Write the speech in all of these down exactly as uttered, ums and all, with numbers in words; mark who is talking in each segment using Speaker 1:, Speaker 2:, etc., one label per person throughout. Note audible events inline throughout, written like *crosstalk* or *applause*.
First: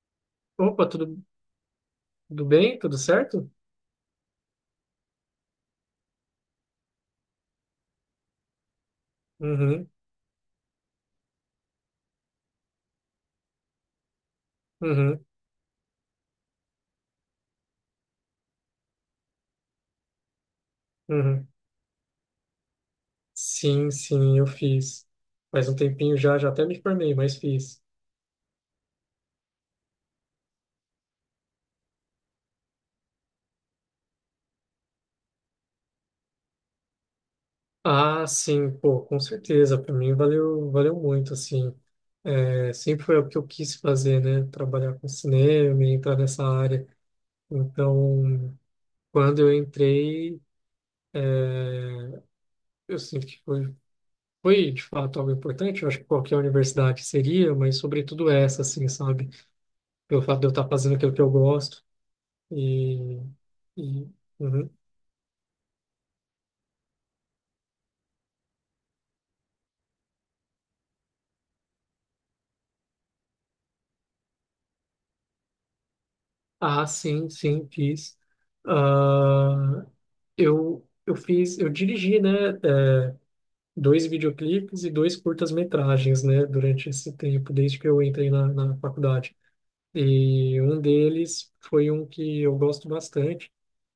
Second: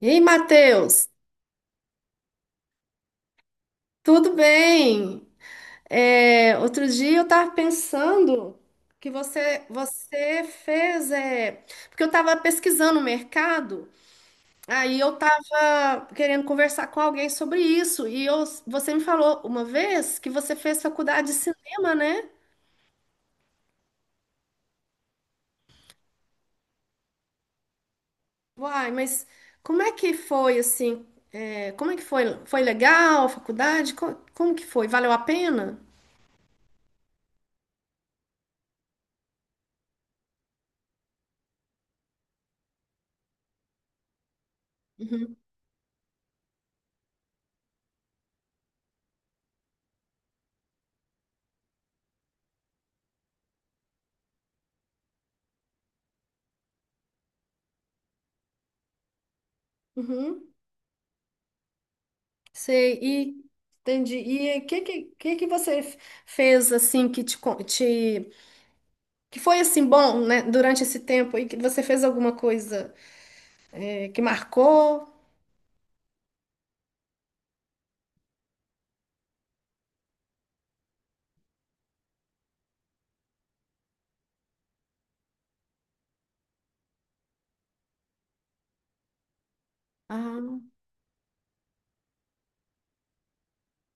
Speaker 1: Ei,
Speaker 2: Opa, tudo,
Speaker 1: Matheus,
Speaker 2: tudo bem? Tudo certo?
Speaker 1: tudo bem? É, outro dia eu estava pensando que você,
Speaker 2: Uhum,
Speaker 1: você fez, é, porque eu estava pesquisando o mercado, aí eu
Speaker 2: uhum,
Speaker 1: estava querendo conversar com alguém sobre isso, e eu- você me falou uma vez que você fez faculdade de
Speaker 2: uhum.
Speaker 1: cinema, né?
Speaker 2: Sim, sim, eu fiz. Faz um tempinho já, já até me formei, mas fiz.
Speaker 1: Uai, mas como é que foi assim? É, como é que foi? Foi legal a faculdade? Co- Como, que foi? Valeu a pena?
Speaker 2: Ah, sim, pô, com certeza. Para mim valeu, valeu muito, assim. É, sempre foi o que eu quis fazer, né? Trabalhar com
Speaker 1: Uhum.
Speaker 2: cinema e entrar nessa área. Então, quando eu entrei, é, eu sinto que foi, foi de fato algo importante. Eu acho que qualquer universidade seria, mas sobretudo essa, assim, sabe? Pelo fato
Speaker 1: Uhum.
Speaker 2: de eu estar fazendo aquilo que eu gosto.
Speaker 1: Sei,
Speaker 2: E,
Speaker 1: e
Speaker 2: e-
Speaker 1: entendi. E o
Speaker 2: uhum.
Speaker 1: que, que, que que você f- fez assim que te, con- te- que foi assim bom, né, durante esse tempo e que você fez alguma coisa, eh, que marcou?
Speaker 2: Ah, sim, sim, fiz. Ah, eu, eu fiz, eu dirigi, né, eh, dois videoclipes e dois curtas-metragens, né, durante esse tempo, desde que eu entrei na, na faculdade.
Speaker 1: Ah,
Speaker 2: E um deles foi um que eu gosto bastante,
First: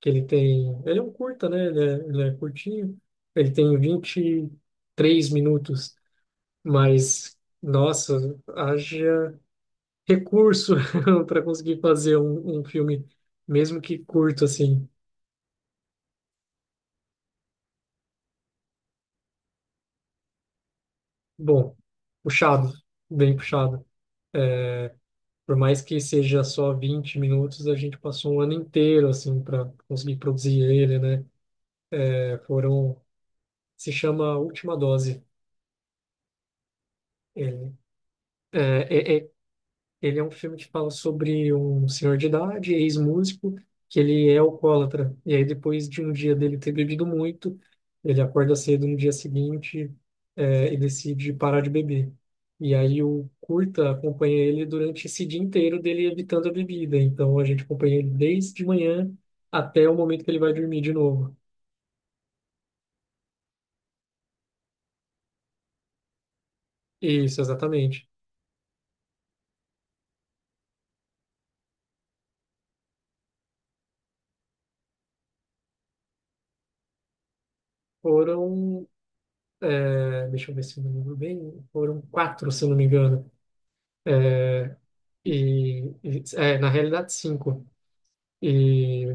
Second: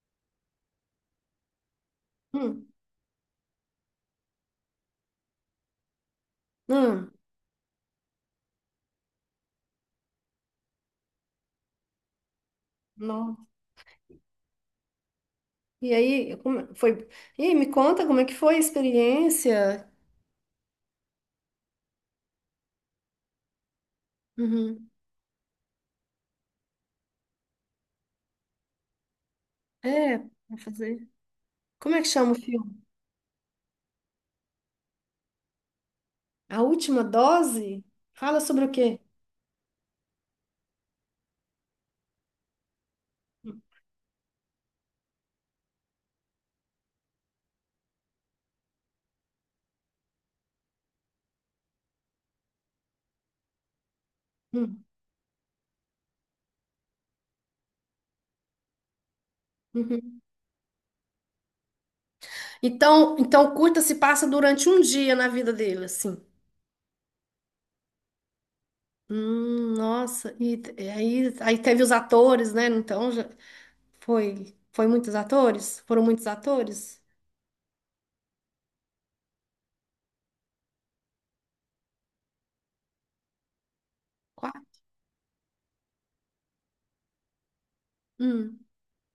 Speaker 2: que ele tem, ele é um curta, né, ele é, ele é
Speaker 1: hum,
Speaker 2: curtinho, ele tem vinte e três minutos,
Speaker 1: hum,
Speaker 2: mas, nossa, haja recurso *laughs* para conseguir fazer um, um filme,
Speaker 1: não.
Speaker 2: mesmo que curto, assim.
Speaker 1: E aí, como foi? E aí, me conta como é que foi a experiência?
Speaker 2: Bom, puxado, bem puxado.
Speaker 1: Uhum.
Speaker 2: É, por mais que seja só vinte minutos, a gente passou um ano inteiro, assim, para
Speaker 1: É,
Speaker 2: conseguir
Speaker 1: vai
Speaker 2: produzir ele,
Speaker 1: fazer.
Speaker 2: né?
Speaker 1: Como é que chama o
Speaker 2: É,
Speaker 1: filme?
Speaker 2: foram, se chama Última Dose.
Speaker 1: A última
Speaker 2: Ele,
Speaker 1: dose? Fala
Speaker 2: né?
Speaker 1: sobre o quê?
Speaker 2: É, é, ele é um filme que fala sobre um senhor de idade, ex-músico,
Speaker 1: Hum,
Speaker 2: que ele é alcoólatra. E aí, depois de um dia dele ter bebido muito, ele acorda cedo no dia seguinte, eh, e decide parar de beber. E aí, o curta acompanha ele
Speaker 1: hum,
Speaker 2: durante esse dia inteiro dele evitando a bebida. Então, a gente acompanha ele desde de manhã até o
Speaker 1: uhum.
Speaker 2: momento que ele vai dormir de novo.
Speaker 1: Então, então curta se passa durante um dia na vida dele, assim.
Speaker 2: Isso, exatamente.
Speaker 1: Hum, nossa, e t- e aí, aí teve os atores, né? Então já foi, foi muitos atores? Foram muitos atores?
Speaker 2: Foram, eh, deixa eu ver se eu me lembro bem, foram quatro, se eu não me engano.
Speaker 1: Quatro?
Speaker 2: É, e, e- é, na realidade, cinco.
Speaker 1: Hum,
Speaker 2: E,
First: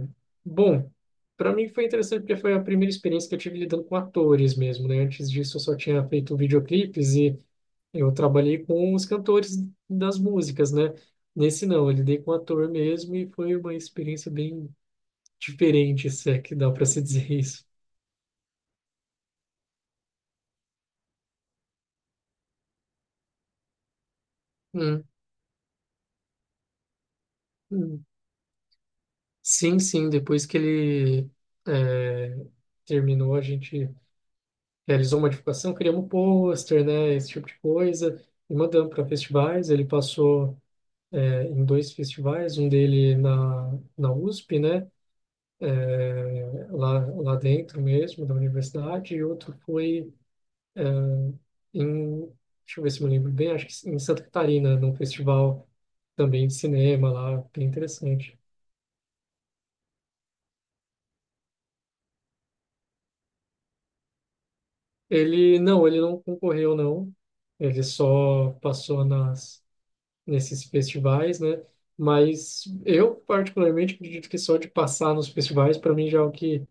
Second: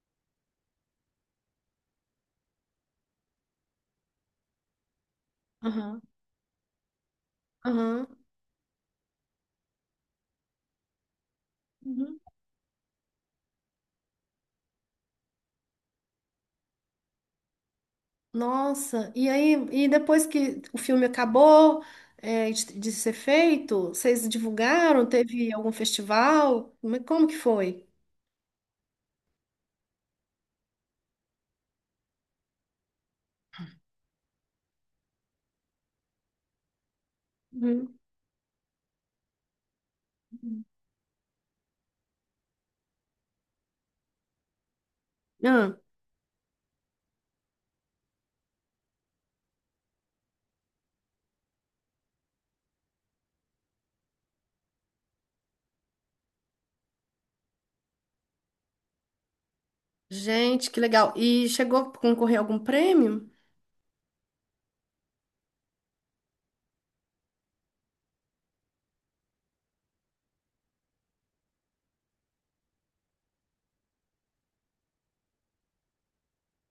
Speaker 2: bom, para mim foi interessante porque foi a primeira experiência que eu tive lidando com atores mesmo, né? Antes disso, eu só
Speaker 1: aham,
Speaker 2: tinha feito videoclipes e
Speaker 1: aham.
Speaker 2: eu trabalhei com os cantores das músicas, né? Nesse não, eu lidei
Speaker 1: Uhum.
Speaker 2: com ator mesmo e foi uma experiência bem diferente, se é que dá para se dizer *laughs* isso.
Speaker 1: Nossa, e aí, e depois que o filme acabou, é, de, de ser feito, vocês
Speaker 2: Hum,
Speaker 1: divulgaram? Teve algum festival? Como é, como que foi?
Speaker 2: hum. Sim, sim, depois que ele é, terminou, a gente realizou modificação, criamos um pôster, né, esse tipo de
Speaker 1: Uhum.
Speaker 2: coisa, e mandamos para festivais. Ele passou é, em dois festivais, um dele na, na U S P, né,
Speaker 1: Ah,
Speaker 2: é, lá, lá dentro mesmo, da universidade, e outro foi é, em, deixa eu ver se eu me lembro bem, acho que em Santa Catarina, num festival também de cinema lá, bem interessante.
Speaker 1: gente, que legal. E chegou a concorrer a algum prêmio?
Speaker 2: Ele, não, ele não concorreu, não. Ele só passou nas nesses festivais, né? Mas eu particularmente acredito que só de passar nos festivais para mim já é o que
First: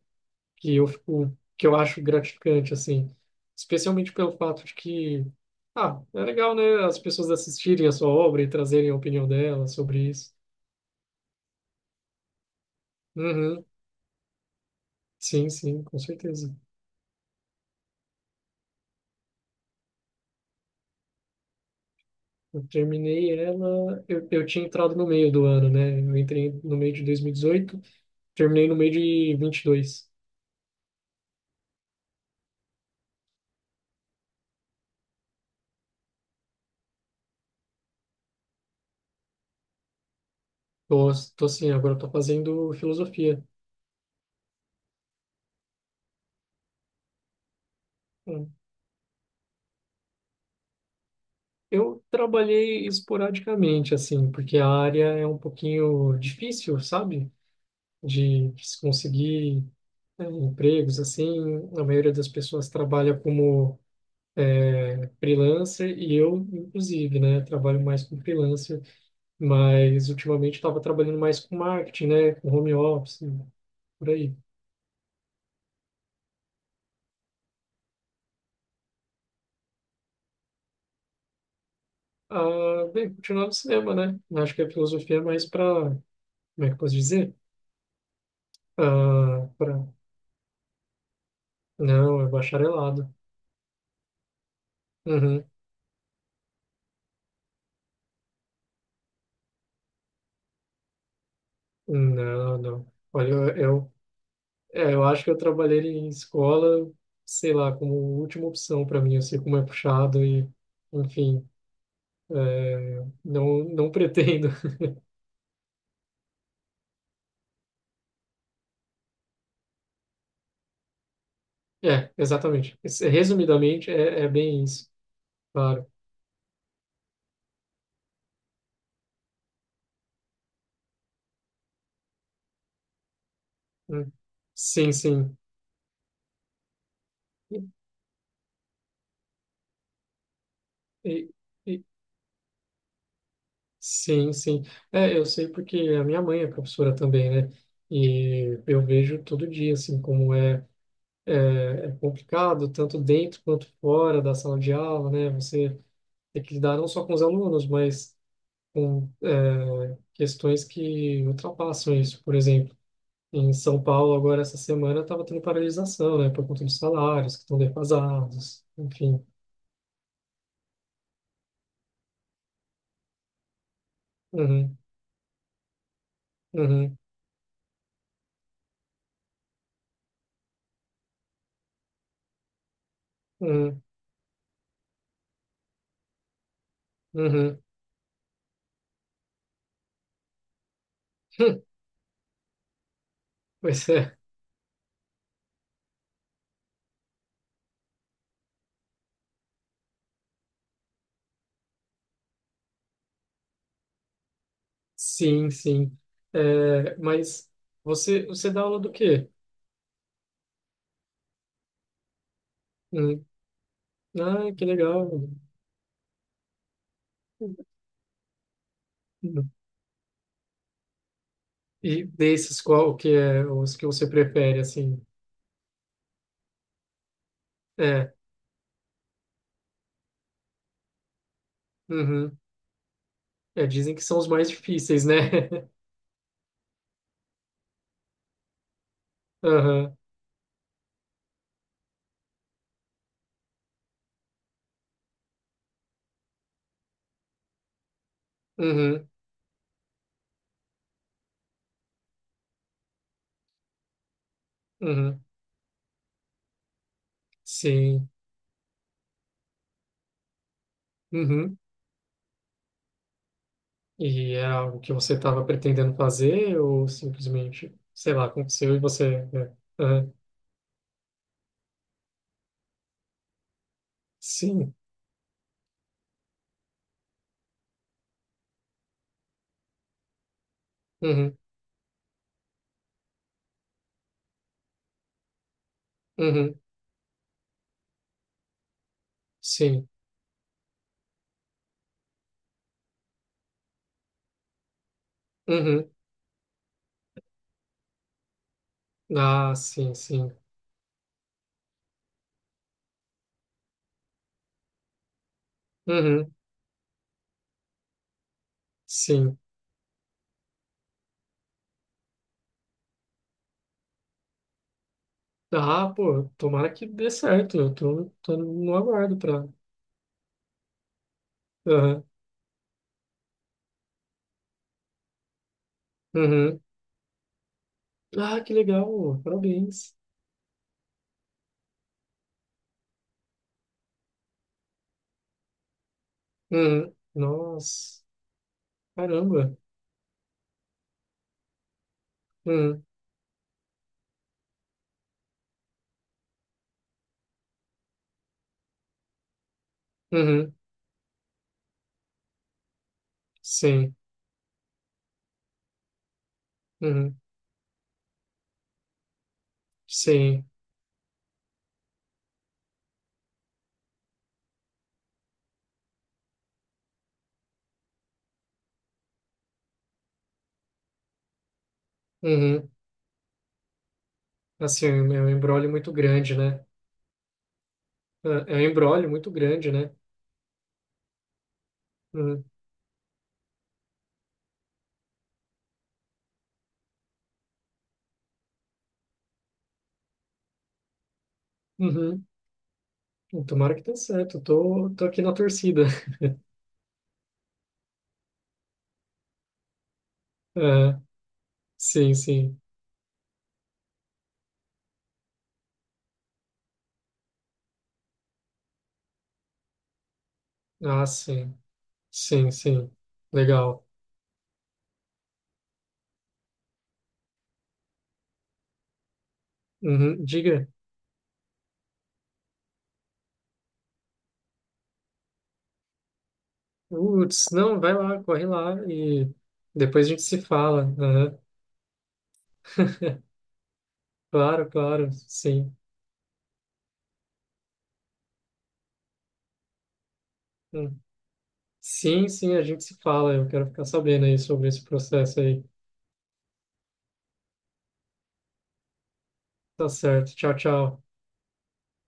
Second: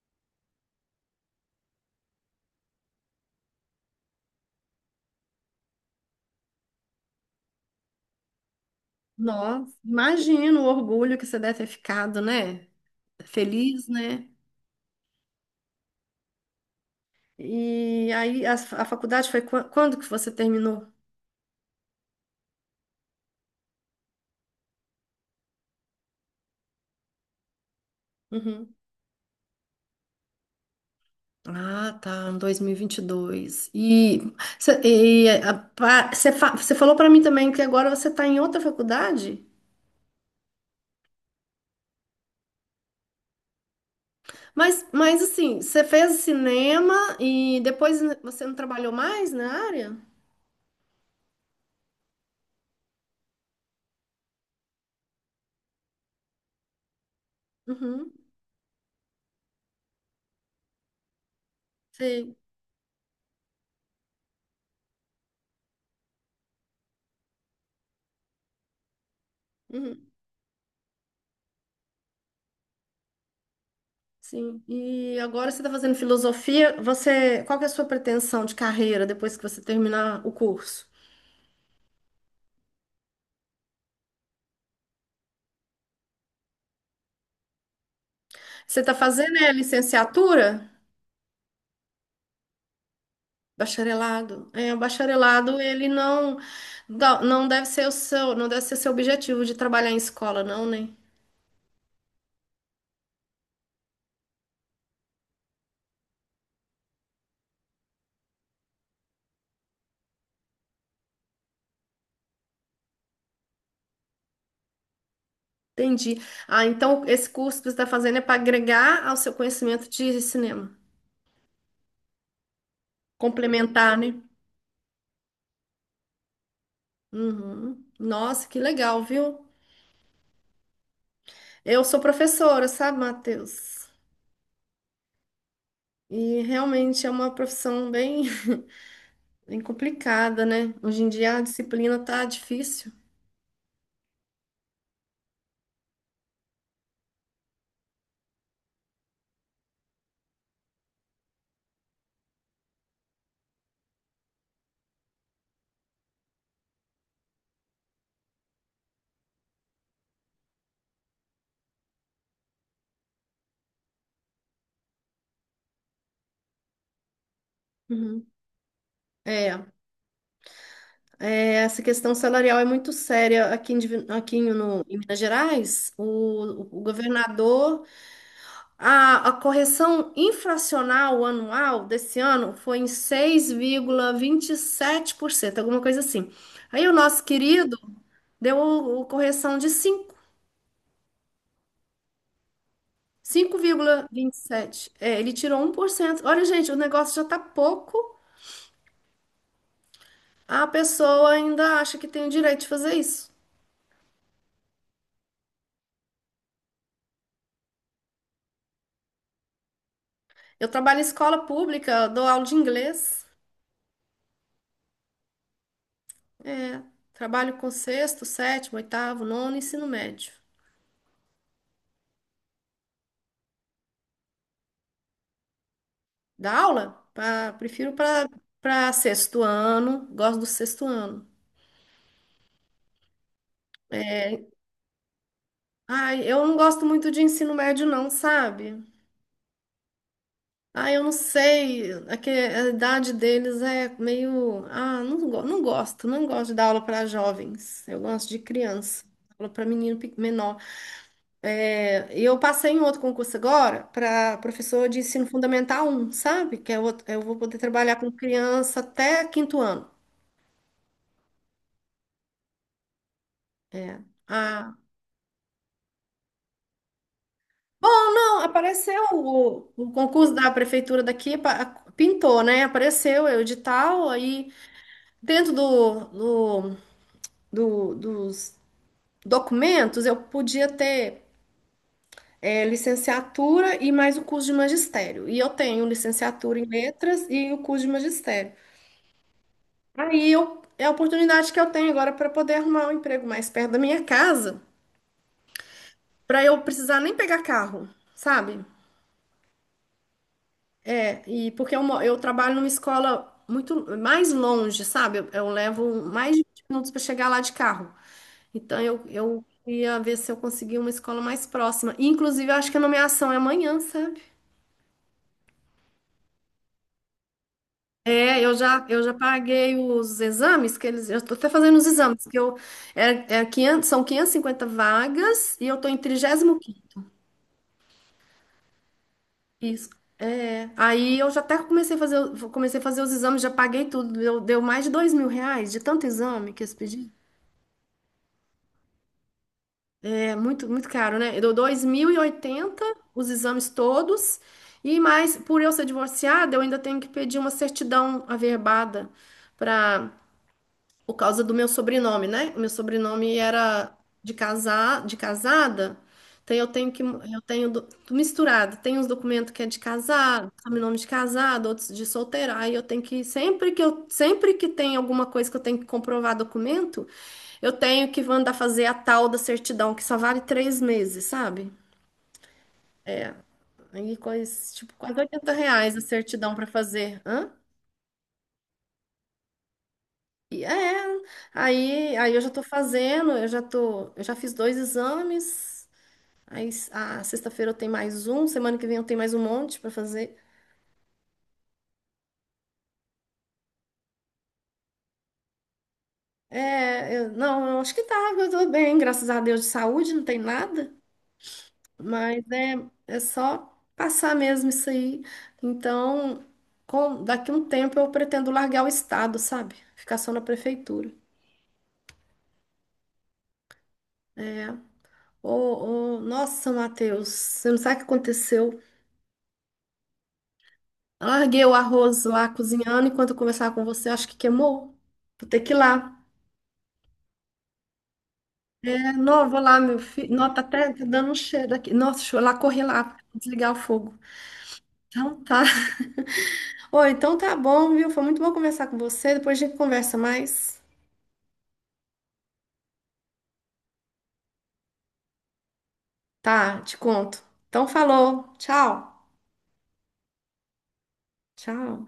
Speaker 2: que eu fico, que eu acho gratificante, assim, especialmente pelo fato de que, ah, é legal, né, as pessoas assistirem a sua obra e trazerem a opinião delas
Speaker 1: Nossa,
Speaker 2: sobre isso.
Speaker 1: imagino o orgulho que você deve ter ficado, né?
Speaker 2: Uhum.
Speaker 1: Feliz, né?
Speaker 2: Sim, sim, com certeza.
Speaker 1: E aí a, a faculdade foi qua- quando que você terminou?
Speaker 2: Eu terminei ela, eu, eu tinha entrado no meio do ano, né? Eu entrei no meio de dois mil e dezoito, terminei
Speaker 1: Uhum.
Speaker 2: no meio de vinte e dois.
Speaker 1: Ah, tá, em dois mil e vinte e dois. E vinte e dois. E você falou para mim também que agora você está em outra faculdade?
Speaker 2: Tô, tô assim, agora eu tô fazendo filosofia.
Speaker 1: Mas, mas assim, você fez cinema e depois você não trabalhou mais na área?
Speaker 2: Eu trabalhei esporadicamente, assim, porque a área é um pouquinho difícil, sabe?
Speaker 1: Uhum,
Speaker 2: De se conseguir, né, empregos, assim. A maioria das
Speaker 1: sei.
Speaker 2: pessoas trabalha como freelancer e eu, inclusive, né? Trabalho mais como freelancer, mas
Speaker 1: Uhum,
Speaker 2: ultimamente estava trabalhando mais com marketing, né? Com home office, por aí.
Speaker 1: sim. E agora você está fazendo filosofia. Você, qual que é a sua pretensão de carreira depois que você terminar o curso?
Speaker 2: Ah, bem, continuar no cinema, né? Acho que a filosofia é mais para, como é que eu posso dizer?
Speaker 1: Você está fazendo
Speaker 2: Ah,
Speaker 1: é
Speaker 2: para.
Speaker 1: licenciatura?
Speaker 2: Não, é bacharelado.
Speaker 1: Bacharelado. É, o
Speaker 2: Uhum.
Speaker 1: bacharelado, ele não dá- não deve ser o seu, não deve ser seu objetivo de trabalhar em escola, não, né?
Speaker 2: Não, não. Olha, eu, eu, é, eu acho que eu trabalhei em escola, sei lá, como última opção para mim. Eu sei como é puxado e, enfim, é, não, não pretendo. *laughs*
Speaker 1: Entendi. Ah, então esse curso que você está fazendo é para agregar ao seu conhecimento de cinema,
Speaker 2: É, exatamente. Esse- Resumidamente,
Speaker 1: complementar, né?
Speaker 2: é, é bem isso, claro.
Speaker 1: Uhum. Nossa, que legal, viu? Eu sou professora, sabe, Matheus?
Speaker 2: Hum. Sim, sim.
Speaker 1: E realmente é uma
Speaker 2: E-
Speaker 1: profissão bem, *laughs* bem complicada, né? Hoje em
Speaker 2: e-
Speaker 1: dia a
Speaker 2: e-
Speaker 1: disciplina tá difícil.
Speaker 2: sim, sim. É, eu sei porque a minha mãe é professora também, né? E eu vejo todo dia, assim, como é, é complicado, tanto dentro quanto fora da sala de aula, né? Você tem que lidar não só com os alunos, mas com é, questões que ultrapassam isso. Por exemplo, em São Paulo, agora essa semana, estava tendo paralisação, né, por conta dos salários que estão
Speaker 1: Uhum.
Speaker 2: defasados, enfim.
Speaker 1: É. Essa questão salarial é muito séria aqui em, Divi- aqui em-
Speaker 2: Uhum,
Speaker 1: no, em Minas Gerais. O, o-
Speaker 2: uhum,
Speaker 1: governador, a, a correção inflacional anual desse ano foi em
Speaker 2: uhum,
Speaker 1: seis vírgula vinte e sete por cento, alguma coisa assim. Aí o nosso
Speaker 2: uhum.
Speaker 1: querido deu o, o correção de cinco,
Speaker 2: *laughs* Pois é,
Speaker 1: cinco vírgula vinte e sete. É, ele tirou um por cento. Olha, gente, o negócio já tá pouco, a pessoa ainda acha que tem o direito de fazer isso.
Speaker 2: sim, sim. É, mas você, você dá aula do quê?
Speaker 1: Eu trabalho em escola pública, eu dou aula de
Speaker 2: Hum,
Speaker 1: inglês.
Speaker 2: Ah, que legal. Hum,
Speaker 1: Trabalho com sexto, sétimo, oitavo,
Speaker 2: hum.
Speaker 1: nono, ensino médio.
Speaker 2: E desses, qual que é os que você prefere, assim?
Speaker 1: Dá aula? Pra- prefiro
Speaker 2: É,
Speaker 1: para para sexto ano, gosto do sexto ano.
Speaker 2: uhum. É, dizem que são os
Speaker 1: É,
Speaker 2: mais difíceis, né? *laughs*
Speaker 1: ai, eu não gosto muito de ensino médio, não, sabe?
Speaker 2: Aham,
Speaker 1: Ai, eu não sei. É que a idade deles é meio. Ah, não, go- não gosto. Não gosto de dar aula para jovens. Eu gosto de criança.
Speaker 2: uhum,
Speaker 1: Aula para menino pe- menor. Eu passei em outro concurso agora para professor de
Speaker 2: uhum,
Speaker 1: ensino fundamental um, sabe? Que é outro, eu vou poder trabalhar
Speaker 2: sim,
Speaker 1: com criança até quinto ano.
Speaker 2: uhum. E é
Speaker 1: Ah,
Speaker 2: algo que você estava pretendendo fazer ou simplesmente,
Speaker 1: bom,
Speaker 2: sei lá,
Speaker 1: não,
Speaker 2: aconteceu e
Speaker 1: apareceu
Speaker 2: você. É.
Speaker 1: o, o
Speaker 2: Aham,
Speaker 1: concurso da prefeitura daqui, pa- pintou, né? Apareceu o edital, aí
Speaker 2: sim,
Speaker 1: dentro do, do, do- dos documentos eu podia ter,
Speaker 2: uhum,
Speaker 1: é, licenciatura e mais o curso de magistério. E eu tenho
Speaker 2: uhum,
Speaker 1: licenciatura em letras e o curso de magistério.
Speaker 2: sim,
Speaker 1: Aí eu, é a oportunidade que eu tenho agora para poder arrumar um emprego mais perto da minha casa,
Speaker 2: uhum.
Speaker 1: para eu precisar nem pegar carro, sabe?
Speaker 2: Ah, sim, sim,
Speaker 1: É, e porque eu, mo- eu trabalho numa escola muito mais longe, sabe? Eu, eu levo
Speaker 2: uhum,
Speaker 1: mais de vinte minutos para chegar lá de carro. Então eu,
Speaker 2: sim.
Speaker 1: eu queria ver se eu conseguia uma escola mais próxima. Inclusive, eu acho que a nomeação é amanhã, sabe?
Speaker 2: Ah, pô, tomara que dê certo, eu tô, tô
Speaker 1: É, eu
Speaker 2: no
Speaker 1: já, eu já
Speaker 2: aguardo pra.
Speaker 1: paguei os exames que eles. Eu tô até fazendo os
Speaker 2: Aham,
Speaker 1: exames, que eu. É, é quinhentas, são quinhentas e cinquenta vagas e eu tô em
Speaker 2: uhum.
Speaker 1: trinta e cinco.
Speaker 2: Ah, que legal,
Speaker 1: Isso.
Speaker 2: parabéns.
Speaker 1: É. Aí eu já até comecei a fazer, o- comecei a fazer os exames, já paguei tudo. Deu, deu mais de dois mil reais de tanto exame que eles
Speaker 2: Uhum.
Speaker 1: pediram.
Speaker 2: Nossa, caramba.
Speaker 1: É muito, muito caro, né? Deu dois mil e oitenta
Speaker 2: Uhum.
Speaker 1: os exames todos. E mais, por eu ser divorciada, eu ainda tenho que pedir uma certidão averbada, para,
Speaker 2: Uhum.
Speaker 1: por causa do meu sobrenome, né? O meu sobrenome
Speaker 2: Sim,
Speaker 1: era de casar, de casada. Então eu tenho que
Speaker 2: uhum,
Speaker 1: eu tenho do- misturado, tem uns documentos que é de
Speaker 2: sim,
Speaker 1: casado, sobrenome de casado, outros de solteira. Aí eu tenho que, sempre que eu sempre que tem alguma coisa que eu tenho que comprovar documento, eu tenho que mandar fazer a tal da certidão, que só vale três meses, sabe?
Speaker 2: uhum.
Speaker 1: Aí coisa
Speaker 2: Assim, é
Speaker 1: tipo
Speaker 2: um
Speaker 1: quase
Speaker 2: é um
Speaker 1: 80
Speaker 2: embrólio muito
Speaker 1: reais a
Speaker 2: grande,
Speaker 1: certidão
Speaker 2: né?
Speaker 1: para fazer, hã?
Speaker 2: É é um embrólio muito grande, né?
Speaker 1: E é, aí, aí eu
Speaker 2: Uhum,
Speaker 1: já tô fazendo, eu já tô, eu já fiz dois exames. Aí s- a sexta-feira eu tenho mais um, semana que vem eu tenho mais um monte para fazer.
Speaker 2: uhum. Tomara que dê certo, tô, tô aqui na torcida. *laughs*
Speaker 1: É, eu- não, eu acho que tá, eu tô bem, graças a Deus, de saúde, não tem nada,
Speaker 2: É, sim,
Speaker 1: mas
Speaker 2: sim.
Speaker 1: é, é só passar mesmo isso aí. Então, com- daqui um tempo eu pretendo largar o estado, sabe? Ficar só na
Speaker 2: Ah,
Speaker 1: prefeitura.
Speaker 2: sim, sim, sim. Legal.
Speaker 1: É. Ô, ô, nossa, Matheus, você não sabe o que aconteceu?
Speaker 2: Uhum, diga.
Speaker 1: Eu larguei o arroz lá cozinhando enquanto eu conversava com você, acho que queimou. Vou ter que ir lá.
Speaker 2: Uts, não, vai lá, corre lá e
Speaker 1: Não, vou lá, meu
Speaker 2: depois a gente
Speaker 1: filho.
Speaker 2: se
Speaker 1: Nossa, tá,
Speaker 2: fala.
Speaker 1: até tá dando um
Speaker 2: Uhum,
Speaker 1: cheiro aqui. Nossa, deixa eu lá, correr lá, pra desligar o fogo.
Speaker 2: claro, claro,
Speaker 1: Então tá.
Speaker 2: sim.
Speaker 1: *laughs* Oi, então tá bom, viu? Foi muito bom conversar com você. Depois a gente conversa mais.
Speaker 2: Hum. Sim, sim, a gente se fala. Eu quero ficar sabendo aí sobre esse processo aí.
Speaker 1: Tá, te conto. Então falou. Tchau.
Speaker 2: Tá certo. Tchau, tchau.
Speaker 1: Tchau.